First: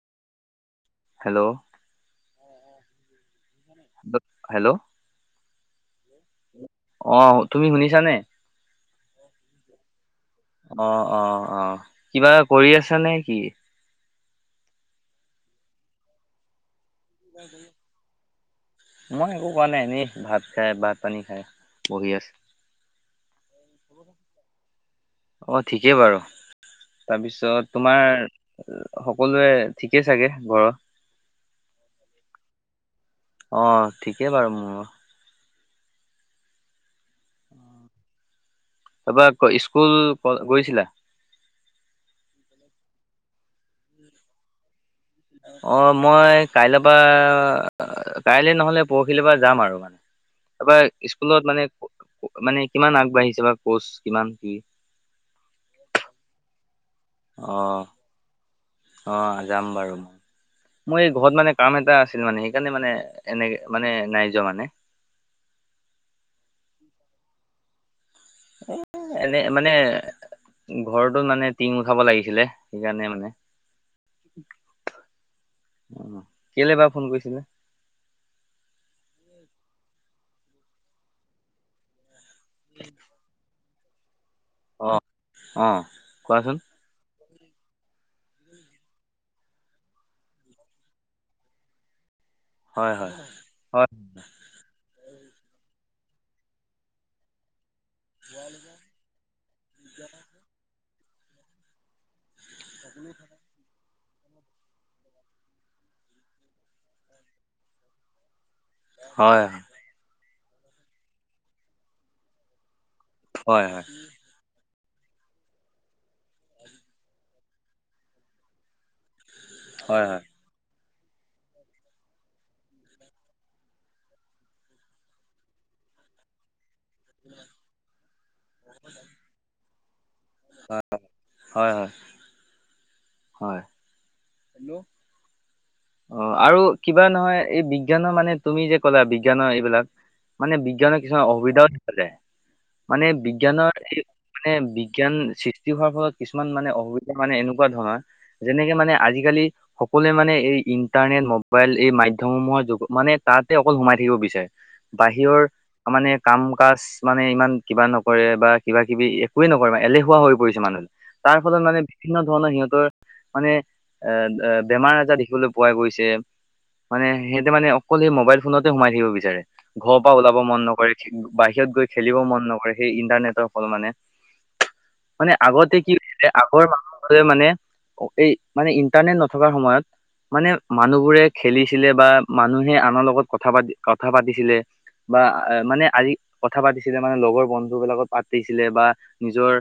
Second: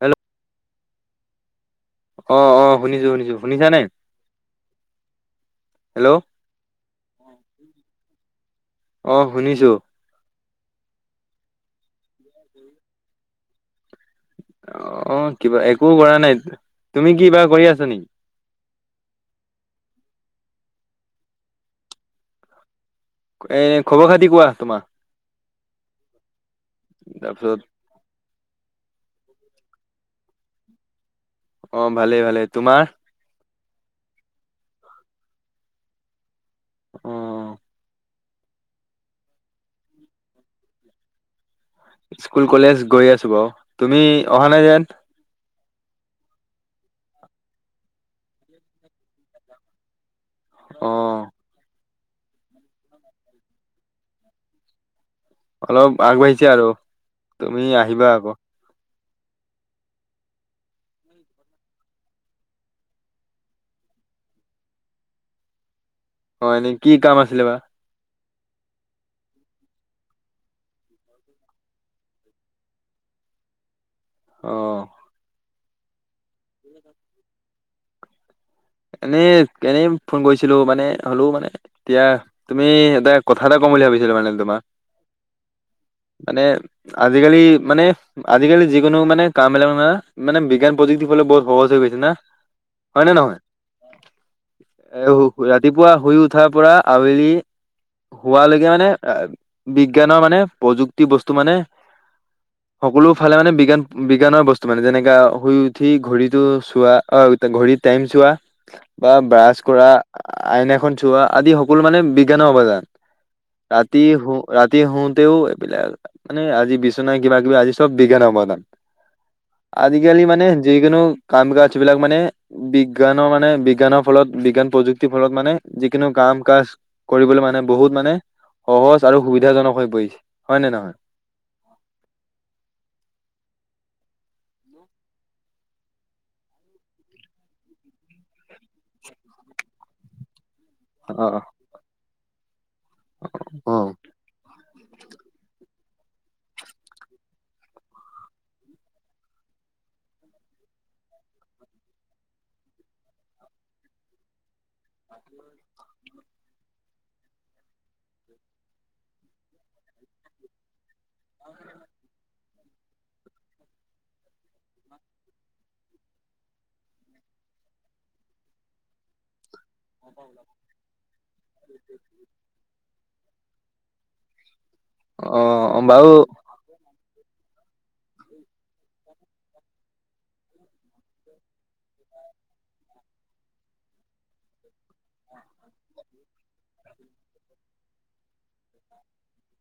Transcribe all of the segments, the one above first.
Hello. Hello অ অ শুনিছো শুনিছো শুনিছা নে হেল্ল' হেল্ল' অ তুমি শুনিছানে? অ শুনিছো। অ অ অ কিবা কৰি আছ নে কি? অ কিবা একো কৰা নাই তুমি কিবা কৰি আছা নেকি মই একো কৰা নাই এনে। ভাত খাই ভাত -পানী খাই বহি আছো। এ খবৰ খাতি কোৱা তোমাৰ। অ ঠিকেই বাৰু তাৰপিছত তোমাৰ সকলোৱে ঠিকে চাগে ঘৰৰ? অ ভালেই ভালে তোমাৰ? অ ঠিকেই বাৰু মোৰো। অ অ। তাৰপৰা স্কুল গৈছিলা? স্কুল কলেজ গৈ আছো বাও। তুমি অহা নাই যেন? অ মই কাইলৈ পৰা কাইলৈ নহলে পৰখিলিৰ পৰা যাম আৰু মানে অ তাৰপৰা স্কুলত মানে মানে কিমান আগবাঢ়িছে বা কচ কিমান কি? অলপ আগবাঢ়িছে আৰু অ তুমি আহিবা আকৌ। অ যাম বাৰু মই। মোৰ এই ঘৰত মানে কাম এটা আছিল মানে সেইকাৰণে মানে এনেকে মানে নাই যোৱা মানে। অ এনেই কি কাম আছিলে বা? এ এনে মানে ঘৰতো মানে টিঙ উঠাব লাগিছিলে সেইকাৰণে মানে অহ। উ কেলে বা ফোন কৰিছিলে? এনেই এনেই ফোন কৰিছিলো মানে হলো মানে এতিয়া তুমি এতিয়া কথা এটা ম বুলি ভাবিছিলো মানে তোমাক অ অ মানে কোৱাচোন আজিকালি মানে আজিকালি যিকোনো মানে কামবিলাকমানে বিজ্ঞান প্ৰযুক্তিৰ ফলত বহুত সহজ হৈ গৈছে না। হয় নে হয় হয়। নহয়? এ ৰাতিপুৱা শুই উঠাৰ পৰা আৱেলি হোৱালৈকে মানে বিজ্ঞানৰ মানে প্ৰযুক্তি বস্তু মানে সকলো ফালে মানে বিজ্ঞান বিজ্ঞানৰ বস্তু মানে। যেনেকা শুই উঠি ঘড়ীটো চোৱা অ ঘড়ী টাইম চোৱা। বা হয় ব্ৰাছ কৰা আইনা খন চোৱা আদি সকলো মানে বিজ্ঞানৰ অবদান। হয় হয় ৰাতি হু ৰাতি। ৰাতি শোওঁতেও এইবিলাক মানে আজি বিচনা কিবা কিবা আজি চব বিজ্ঞানৰ অৱদান। হয় হয় আজিকালি মানে যিকোনো কাম কাজবিলাক মানে বিজ্ঞান। মানে বিজ্ঞানৰ ফলত বিজ্ঞান প্ৰযুক্তিৰ ফলত মানে যিকোনো কাম কাজ কৰিবলৈ মানে বহুত মানে সহজ আৰু সুবিধাজনক হৈ পৰিছে। নে নহয়? হয় হয় হয়। হয়। হেল্ল'। অ আৰু কিবা নহয়, এই বিজ্ঞানৰ মানে তুমি যে ক'লা বিজ্ঞানৰ এইবিলাক। মানে বিজ্ঞানৰ কিছুমান অসুবিধাও দেখা যায়। মানে বিজ্ঞানৰ এই মানে বিজ্ঞান। সৃষ্টি হোৱাৰ ফলত কিছুমান মানে অসুবিধা মানে এনেকুৱা ধৰণৰ, যেনেকে মানে আজিকালি সকলোৱে মানে এই ইণ্টাৰনেট মোবাইল এই মাধ্যমসমূহৰ যুগত মানে তাতে অকল সোমাই থাকিব বিচাৰে। বাহিৰৰ মানে কাম কাজ মানে ইমান কিবা নকৰে বা কিবা কিবি একোৱে নকৰে মানে। এলেহুৱা হৈ পৰিছে মানুহ। তাৰ ফলত মানে, বিভিন্ন ধৰণৰ সিহঁতৰ মানে এ বেমাৰ আজাৰ দেখিবলৈ পোৱা গৈছে। মানে সিহঁতে মানে অকল সেই মোবাইল ফোনতে সোমাই থাকিব বিচাৰে। ঘৰৰ পৰা ওলাব মন নকৰে, বাহিৰত গৈ খেলিব মন নকৰে সেই ইন্টাৰনেটৰ। হল মানে। মানে আগতে অ কি বাৰু আগৰ মানুহ। মানে, এই মানে ইন্টাৰনেট নথকাৰ সময়ত। মানে মানুহবোৰে খেলিছিলে বা মানুহে আনৰ লগত কথা পাতি কথা পাতিছিলে। বা মানে আজি কথা পাতিছিলে নহয়, লগৰ বন্ধু বিলাকত পাতিছিলে বা নিজৰ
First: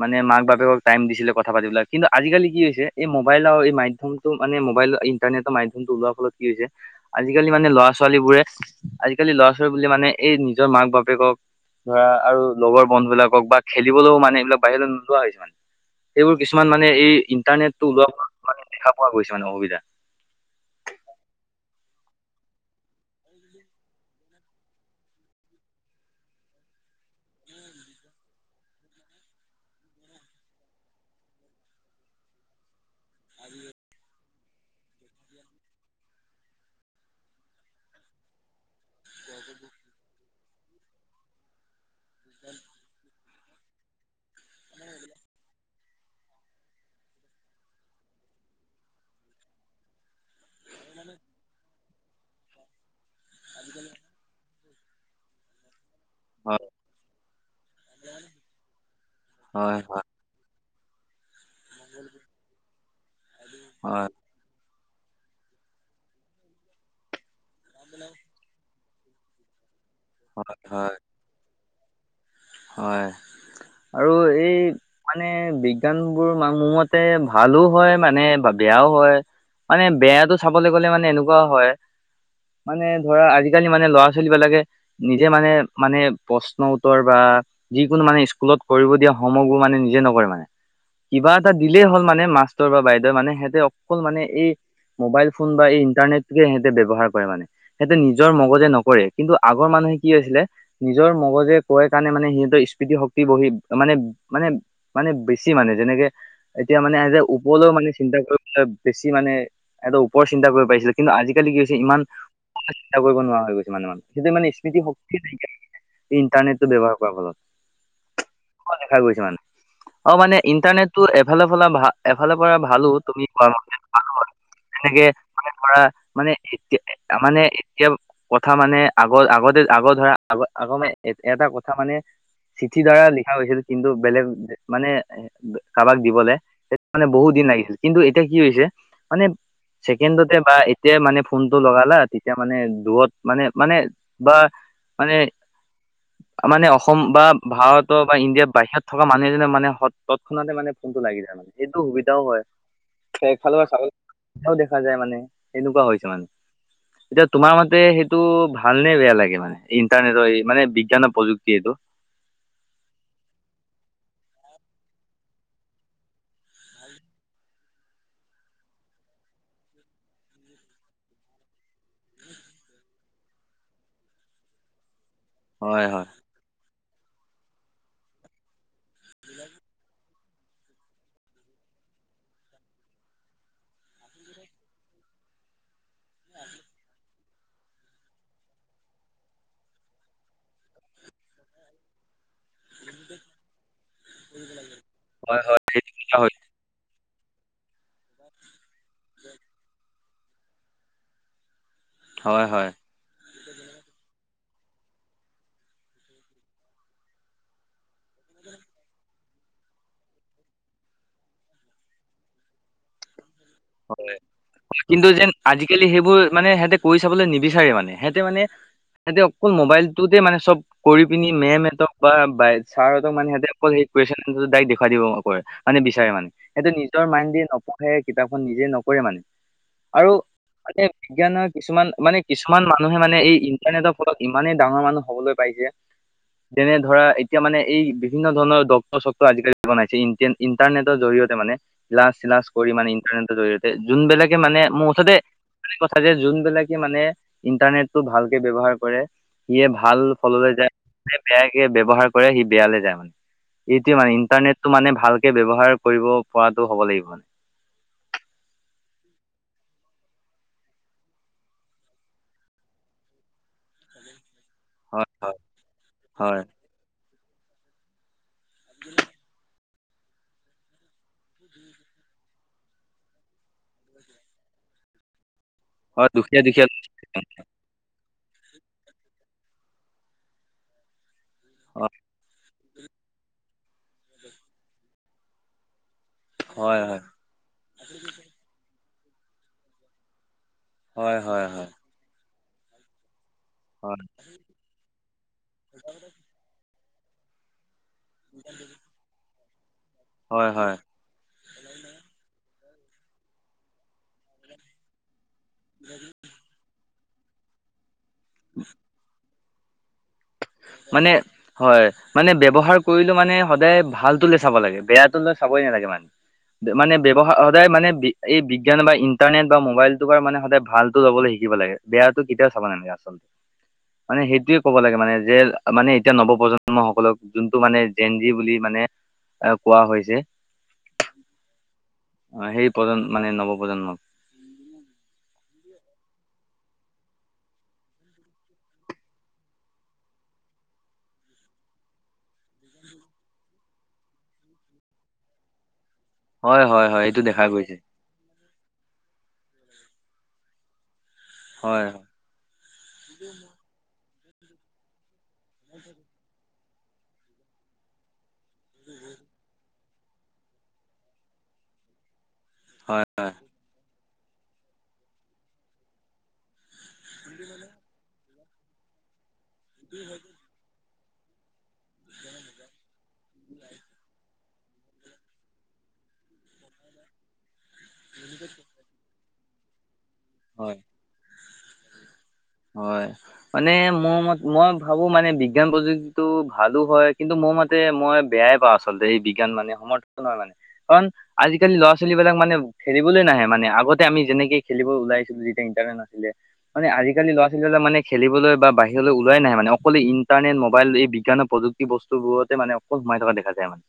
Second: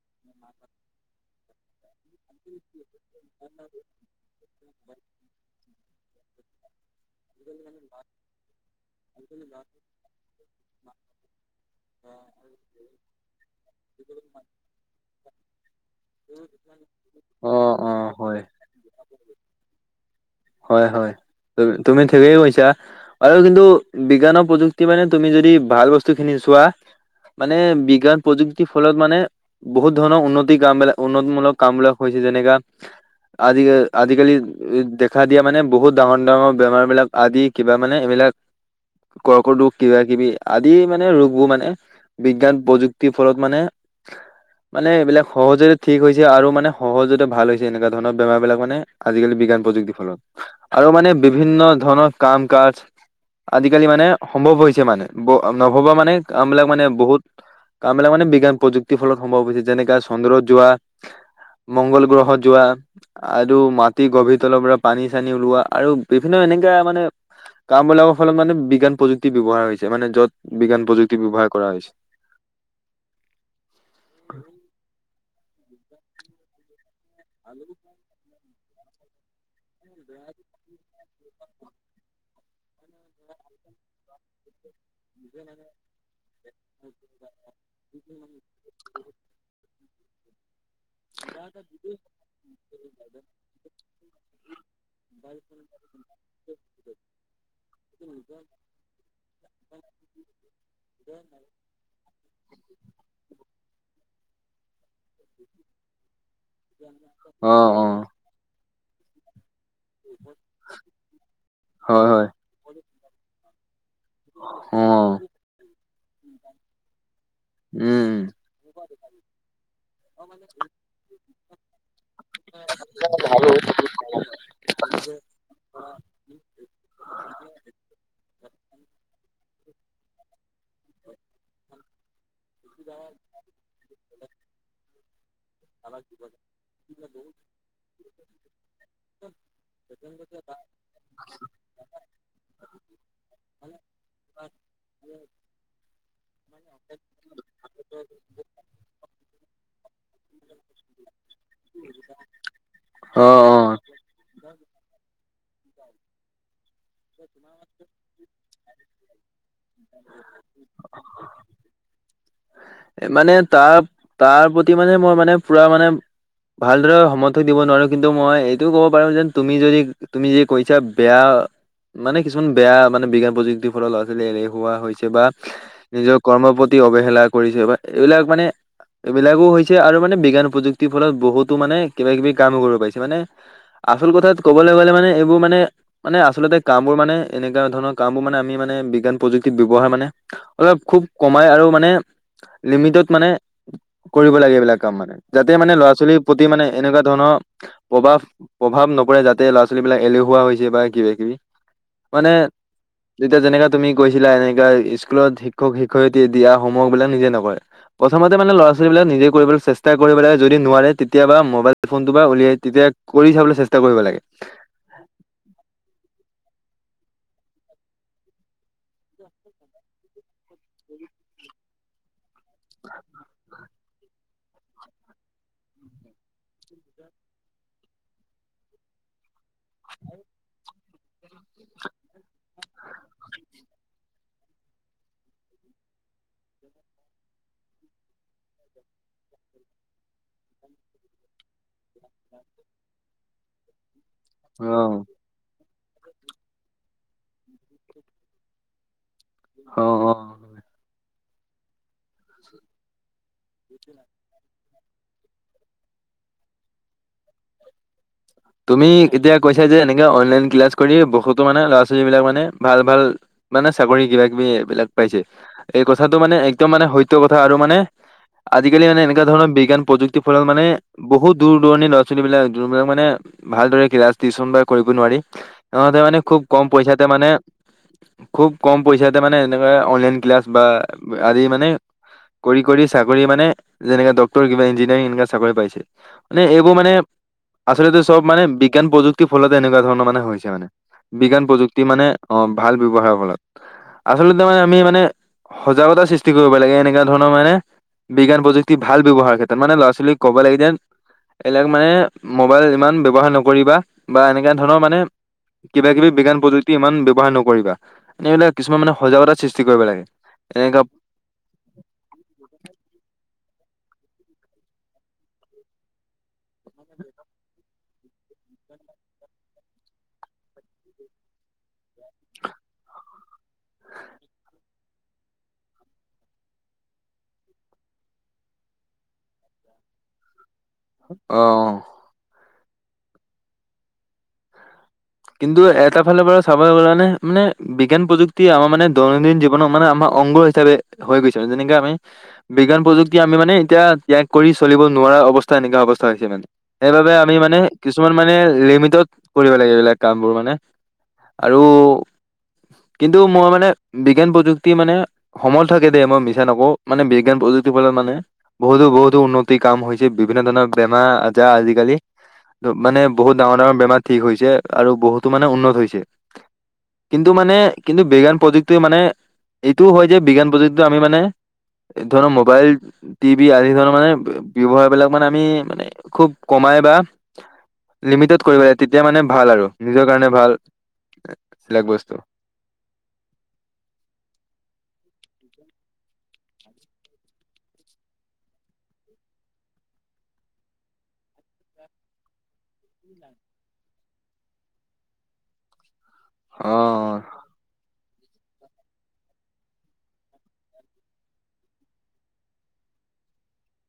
মানে মাক বাপেকক টাইম দিছিলে কথা পাতি বিলাক। কিন্তু আজিকালি কি হৈছে, এই মোবাইলৰ এই মাধ্যমটো মানে মোবাইলত ইন্টাৰনেটৰ মাধ্যমটো ওলোৱাৰ ফলত কি হৈছে, আজিকালি মানে ল'ৰা ছোৱালী বোৰে আজিকালি ল'ৰা ছোৱালী বুলি মানে মানে এই নিজৰ মাক বাপেকক ধৰা আৰু লগৰ বন্ধুবিলাকক বা খেলিবলৈও মানে এইবিলাক বাহিৰলৈ নোলোৱা হৈছে মানে। এইবোৰ কিছুমান মানে এই অ ইণ্টাৰনেট অ টো ওলোৱা পা হয়। মানে দেখা পোৱা গৈছে মানে অসুবিধা। হয় হয়। তুমি ঠিকেই কৈছা। আৰু কিন্তু বিজ্ঞানৰ প্ৰযুক্তি মানে তুমি যদি ভাল বস্তু খিনি চোৱা। মানে বিজ্ঞান প্ৰযুক্তিৰ ফলত মানে বহুত ধৰণৰ উন্নতিৰ কাম বিলাক উন্নত মূলক কাম বিলাক হৈছে। যেনেকা আজি আজিকালি দেখ। খা দিয়া মানে বহুত ডাঙৰ ডাঙৰ বেমাৰ বিলাক আদি কিবা মানে এইবিলাক। কৰ্কত ৰোগ কিবা কিবি আদি মানে ৰোগবোৰ মানে বিজ্ঞান প্ৰযুক্তি। ফলত মানে। মানে এইবিলাক সহজতে ঠিক হৈছে আৰু মানে এইবিলাক সহজতে ঠিক হৈছে আৰু মানে সহজতে ভাল হৈছে এনেকুৱা ধৰণৰ বেমাৰ বিলাক মানে আজিকালি বিজ্ঞান প্ৰযুক্তি। ফলত আৰু মানে বিভিন্ন ধৰণ। কাম কাজ আজিকালি মানে সম্ভৱ হৈছে মানে। ব ন হ'ব মানে, কামবিলাক হয় মানে বহুত। কামবিলাক মানে বিজ্ঞান প্ৰযুক্তিৰ ফলত সম্ভৱ হৈছে। হয় যেনেকা হয় চন্দ্ৰত যোৱা। মংগল গ্ৰহত যোৱা আৰু মাটি হয় গভীৰ তলৰ পৰা। পানী চানী ওলোৱা আৰু বিভিন্ন এনেকা মানে কাম বিলাকৰ ফলত মানে বিজ্ঞান প্ৰযুক্তি ব্যয়ৱহাৰ হৈছে। মানে হয় য'ত বিজ্ঞান হয় প্ৰযুক্তি ব্যৱহাৰ কৰা হৈছে। হয় আৰু এই মানে বিজ্ঞান বোৰ উন্নত। ভালো হয় মানে ভাবি বেয়াও হয় মানে বেয়াটো চাবলৈ গলে মানে এনেকুৱাও হয় মানে ধৰা আজিকালি মানে ল'ৰা ছোৱালী বিলাকে নিজে মানে মানে প্ৰশ্ন উত্তৰ বা যিকোনো মানে স্কুলত কৰিব দিয়া সমগো মানে মানে নিজে নকৰে মানে কিবা এটা দিলেই হ'ল মানে মাষ্টৰ বা বাইদেউ মানে সিহঁতে অকল মানে এই মোবাইল অ', ফোন বা এই ইন্টাৰনেটে সিহঁতে ব্যৱহাৰ কৰে মানে সিহঁতে নিজৰ মগজে নকৰে কিন্তু আগৰ মানুহ কি হৈ আছিলে নিজৰ মগজে কয় কাৰণে মানে সিহঁতৰ স্মৃতি শক্তি বহি মানে মানে মানে বেছি মানে যেনেকে এতিয়া মানে আজি অ', ওপৰলৈও মানে চিন্তা কৰিবলৈ বেছি মানে। এটা ওপৰ চিন্ত কৰিব পাৰিছিলে কিন্তু আজিকালি কি হৈছে ইমান হয়, হয়, চিন্তা কৰিব নোৱাৰা হৈ গৈ মানে মানুহে। সেইটো মানে স্মৃতি শক্তি অ', নাই ইণ্টাৰনেট টো ব্যৱহাৰ কৰাৰ ফলত। উম দেখা গৈছে মানে। অ মানে ইণ্টাৰনেটটো এফালোল ভ এফালে পৰা ভালো তুমি কোৱা মান ভ এনেকে মানে ধৰা মানে এতিয়া মানে এতিয়া কথা মানে আগৰ আগতে আগৰ ধৰা আগ আগ এটা কথা মানে চিঠিৰ দ্বাৰা লিখা হৈছিল কিন্তু বেলেগ মানে কাৰোবাক দিবলে‌ মানে বহুত দিন লাগিছিল কিন্তু এতিয়া কি হৈছে মানে ছেকেণ্ডতে বা এতিয়া মানে ফোনটো লগালা তেতিয়া মানে দূৰত মানে মানে বা মানে [unintelligible] মানে অসম বা ভাৰতৰ বা ইণ্ডিয়াৰ বাহিৰত থকা মানুহ এজনে মানে সৎ খতে মানে ফোনটো লাগি যায় মানে এইটো সুবিধাও হয় অ', খালৰ অ', চাগলও দেখা যায় মানে এনেকুৱা হৈছে মানে এতিয়া তোমাৰ মতে সেইটো ভালনে বেয়া লাগে মানে ইণ্টাৰনেটৰ মানে বিজ্ঞানৰ প্ৰযুক্তি এইটো মানে তাৰ তাৰ প্ৰতি মানে মই মানে পুৰা মানে ভালদৰে সমৰ্থক দিব নোৱাৰো কিন্তু মই এইটোও কব পাৰো যেন তুমি যদি তুমি যদি কৈছা বেয়া অ মানে কিছুমান বেয়া মানে বিজ্ঞান প্ৰযুক্তিৰ ফলৰ ল'ৰা ছোৱালী এৰেহৱা হৈছে বা হয় হয় নিজৰ কৰ্ম অৱহেলা কৰিছে বা এইবিলাক মানে এইবিলাকো হৈছে আৰু মানে বিজ্ঞান প্ৰযুক্তিৰ ফলত বহুতো মানে কিবা কিবি কাম কৰিব পাইছে মানে আচল কথাত ক'বলৈ গ'লে মানে এইবোৰ মানে মানে আচলতে কাম বোৰ মানে এনেকুৱা ধৰণৰ কাম বোৰ মানে আমি মানে বিজ্ঞান প্ৰযুক্তি ব্যৱহাৰ মানে অলপ খুব কমাই আৰু মানে লিমিটত মানে কৰিব লাগে এইবিলাক কাম মানে হয় যাতে হয় মানে ল'ৰা ছোৱালীৰ প্ৰতি মানে এনেকুৱা ধৰণৰ প্ৰভাৱ প্ৰভাৱ নপৰে যাতে ল'ৰা ছোৱালী বিলাক এলেহুৱা হৈছে বা কিবা কিবি হয় হয় তেতিয়া যেনেকা তুমি কৈছিলা এনেকা স্কুলত শিক্ষক শিক্ষয়িত্ৰী দিয়া হোমৱৰ্ক বিলাক নিজে নকৰে প্ৰথতে মানে ল'ৰা ছোৱালী বিলাক নিজে কৰিবলৈ চেষ্টা কৰিব লাগে যদি নোৱাৰে তেতিয়াবা মোবাইল ফোনটো পৰা উলিয়াই তেতিয়া কৰি চাবলৈ চেষ্টা কৰিব হয় লাগে। কিন্তু যেন আজিকালি সেইবোৰ মানে সিহতে কৰি চাবলৈ নিবিচাৰে মানে সিহঁতে মানে হেতি অকল মোবাইলটোতে মানে চব কৰি পিনি মেমতক বা বাই ছাৰহঁত মে সহঁতে ড দেখুৱাই দিব কৰে মানে বিচাৰে মানে সেইটো নিজ মাইণ্ড দি নপঢ়ে কিতাপ নিজে নকৰে মানে আৰু বিজ্ঞানৰ কিছুমান মানে কিছুমান মানুহে মানে এই ইণ্টাৰনেটৰ ফলত ইমানেই ডাঙৰ মানুহ হবলৈ পাইছে যেনে ধৰা এতিয়া মানে এই বিভিন্ন ধৰণৰ ডক্ত চক্ত আজি কালি বনাইছে ইণ্টাৰনেটৰ জৰিয়তে মানে লচ কৰি মানে ইণ্টাৰনেটৰ জৰিয়তে যোনবিলাকে মানে মোৰ অ', মুঠতে কথা যে যোনবিলাকে মানে ইণ্টাৰনেটটো ভালকে ব্যৱহাৰ কৰে। সিয়ে অ', ভাল অ'। ফললৈ যায় বেয়াকে ব ব্যৱহাৰ কৰে সি বেয়ালৈ যায় মানে। এইটোয়ে মানে ইণ্টাৰনেটটো মানে ভালকে ব্যৱহাৰ কৰিব পৰাতটো হ'ব লাগিব মানে। তুমি এতিয়া কৈছা যে এনেকে অনলাইন ক্লাছ কৰি বহুতো মানে ল'ৰা ছোৱালী বিলাক মানে ভাল ভাল। মানে চাকৰি কিবা কিবি এইবিলাক হয় পাইছে হয় এই কথাটো মানে হয় একদম মানে সট্যয় কথা আৰু মানে। আজিকালি মানে এনেকুৱ ধৰ বিজ্ঞান প্ৰযুক্তিৰ ফল মানে বহুত দূৰ দূণি লৰা ছোৱালী বিলাক দবিলাক মানে। ভালদৰে কিবা টিচন বা কৰিব নোৱাৰি সিহতে হয় মানে খুব দুখীয়া কম দুখীয়া পইচাতে মানে। খুব কম পইচাতে মানে এনেকে অনলাইন ক্লাছ বা আদি মানে। হয় কৰি কৰি চাকৰি মানে যেনেককা ডটৰি কিবা ইঞ্জিনিয়াৰিং এনেকা চাকৰি পাইছে। মানে এইবোৰ হয় মানে হয় আচলতে। চব মানে বিজ্ঞান প্ৰযুক্তিৰ ফলতে এনেকুৱা ধৰণৰ মানে হৈছে মানে হয় বিজ্ঞান হয় প্ৰযুক্তি মানে অ ভাল ব ব্যয়হাৰৰ ফলত। হয় আচলতে তাৰে আমি মানে সজাগতা সৃষ্টি কৰিব লাগে এনেকা ধৰণৰ মানে। বিজ্ঞান প্ৰযুক্তি ভাল ব্যৱহাৰৰ ক্ষেত্ৰত মানে ল'ৰা ছোৱালীক ক'ব হয় লাগি হয় যেন এইবিলাক মানে মবাইল ইমান। ব্যৱহাৰ নকৰিবা বা এনেককা ধৰণৰ মানে কিবা কিবি বিজ্ঞান প্ৰযুক্তি ইমান। ব্যৱহাৰ নকৰিবা এইবিলাক কিছুমান মানে সজাগতা সৃষ্টি কৰিব লাগে। এনেকা মানে হয় মানে ব্যৱহাৰ কৰিলো মানে। সদায় ভালটোলৈ চাব লাগে বেয়াটো ল চাবই নালাগে মানে মানে ব্যৱহাৰ সদায় মানে। এই বিজ্ঞান বা ইণ্টাৰনেট বা মোবাইলটো পা মানে সদায় ভালটো ল'বলৈ শিকিব লাগে বেয়াটো কেতিয়াও চাব নালাগে আচলতে, মানে সেইটোয়ে ক'ব লাগে মানে। যে মানে এতিয়া নৱপ্ৰজন্ম সকলক যোনটো মানে জেন জি বুলি মানে। এ কোৱা হৈছে। অহ। অ সেই প্ৰজন্ম মানে নৱ প্ৰজন্মৰ। কিন্তু এটা ফালৰ পৰা চাব কাৰণে মানে বিজ্ঞান প্ৰযুক্তি আমাৰ মানে দৈনন্দিন জীৱনত মানে আমাৰ। অংগ হিচাপে হৈ গৈছে যেনেকে আমি বিজ্ঞান প্ৰযুক্তি আমি মানে এতিয়া ত্যাগ কৰি চলিব নোৱাৰো। অৱস্থা এনেকা অ। মানে হয় হয় হয় সেইবাবে এইটো আমি দেখা মানে গৈছে কিছুমান মানে লিমিটত কৰিব লাগে এইবিলাক কামবোৰ মানে। আৰু হয় কিন্তু মই মানে বিজ্ঞান প্ৰযুক্তি মানে। সমল থাকে দে মই মিছা নকওঁ মানে বিজ্ঞান প্ৰযুক্তিৰ ফলত মানে বহুতো বহুতো উন্নতিৰ কাম হৈছে। বিভিন্ন ধৰণৰ বেমাৰ আজাৰ আজিকালি মানে হয় হয় বহুত ডাঙৰ ডাঙৰ বেমাৰ ঠিক হৈছে। আৰু বহুতো মানে উন্নত হৈছে কিন্তু মানে কিন্তু বিজ্ঞান প্ৰযুক্তি মানে। এইটো হয় যে বিজ্ঞান প্ৰযুক্তিটো আমি মানে। এই ধৰ মোবাইল টিভি আদি ধৰ মানে। ব্যয়ৱহাৰ বিলাক মানে আমি মানে খুব কমাই বা লিমিটেড কৰিব লাগে তেতিয়া মানে। ভাল আৰু নিজৰ কাৰণে ভাল হয়। এইবিলাক বস্তু। হয় মানে মোৰ ম মই ভাবো মানে বিজ্ঞান প্ৰযুক্তিটো ভালো হয় কিন্তু। মোৰ মতে মই বেয়াই পাওঁ আচলতে এই বিজ্ঞান মানে সমৰ্থনয় মানে কাৰণ আজিকালি ল'ৰা ছোৱালী বিলাক মানে। মানে খেলিবলৈ নাহোনে আগতে আমি যেনেকে খেলিব ওলাইছিলো যেতিয়া ইন্টাৰনেট। মানে অ আজিকালি ল'ৰা ছোৱালী বিলাক মানে। খেলিবলৈ বা বাহিৰলৈ ওলাই নাহাই মানে অকলে ইণ্টাৰনেট মোবাইল এই বিজ্ঞানৰ প্ৰযুক্তি বস্তুবোৰতে মানে অকল। সোমাই থকা দেখা যায় ইমান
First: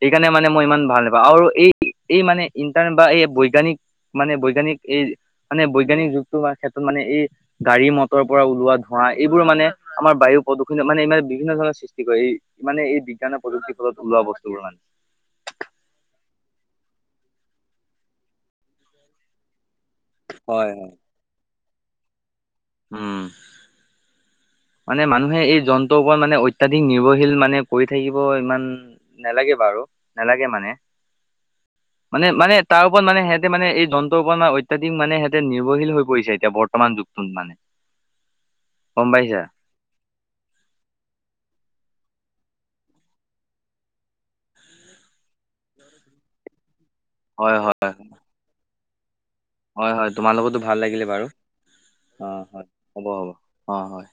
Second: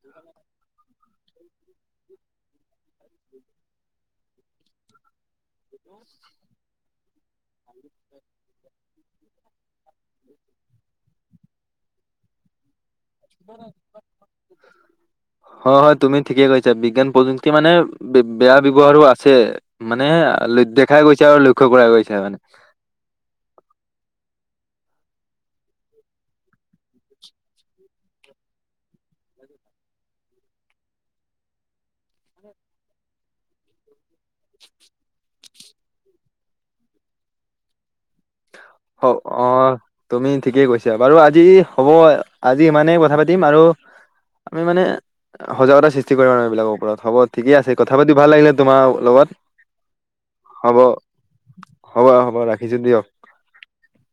সেইকাৰণে মানে মই ইমান ভাল নাপাওঁ আৰু এই। এই মানে ইণ্টাৰনেট বা এই বৈজ্ঞানিক মানে বৈজ্ঞানিক এই মানে বৈজ্ঞানিক যুগতটো ক্ষেত্ৰত মানে। মানে এই। গাড়ী মটৰ পৰা ওলোৱা ধোঁৱা এইবোৰ মানে আমাৰ বায়ু প্ৰদূষণ মানে মানে বিভিন্ন ধৰণৰ সৃষ্টি কৰে এই। মানে এই। বিজ্ঞানৰ প্ৰযুক্তিৰ ফলত ওলোৱা বস্তুবোৰ মানে। অ হয় তুমি ঠিকেই কৈছা বিজ্ঞান। যুক্তি মানে বেয়া ব্যয়ৱহাৰো আছে মানে হয় হয়। দেখাই গৈছে আৰু। লক্ষ্য কৰা গৈছে মানে। উম। মানে মানুহে এই যন্ত্ৰৰ ওপৰত মানে অত্যাধিক নিৰ্ভৰশীল মানে কৰি থাকিব ইমান নালাগে। বাৰু নালাগে মানে। [unintelligible] মানে মানে তাৰ ওপৰত মানে সিহঁতে মানে এই যন্তৰওপৰত ম অত্যাধিক মানে সিহঁতে নিৰ্ভশীল হৈ পৰিছে এতিয়া বৰ্তমান যুগ। তুল মানে [unintelligible] অ গম পাইছা অ। তুমি ঠিকেই কৈছা। বাৰু আজি হ'ব আজি ইমানেই কথা পাতিম আৰু, আমি মানে সজাগতা সৃষ্টি কৰা আৰু এইবিলাকৰ ওপৰত। হ'ব ঠিকে হয় হয়। আছে, কথা পাতি ভাল লাগিলে তোমাৰ লগত। হয় হয় তোমালোকতো ভাল হ'ব লাগিলে বাৰু। হ'ব অ হ'ব হয় ৰাখিছোঁ দিয়ক হ'ব হ'ব অ হয়।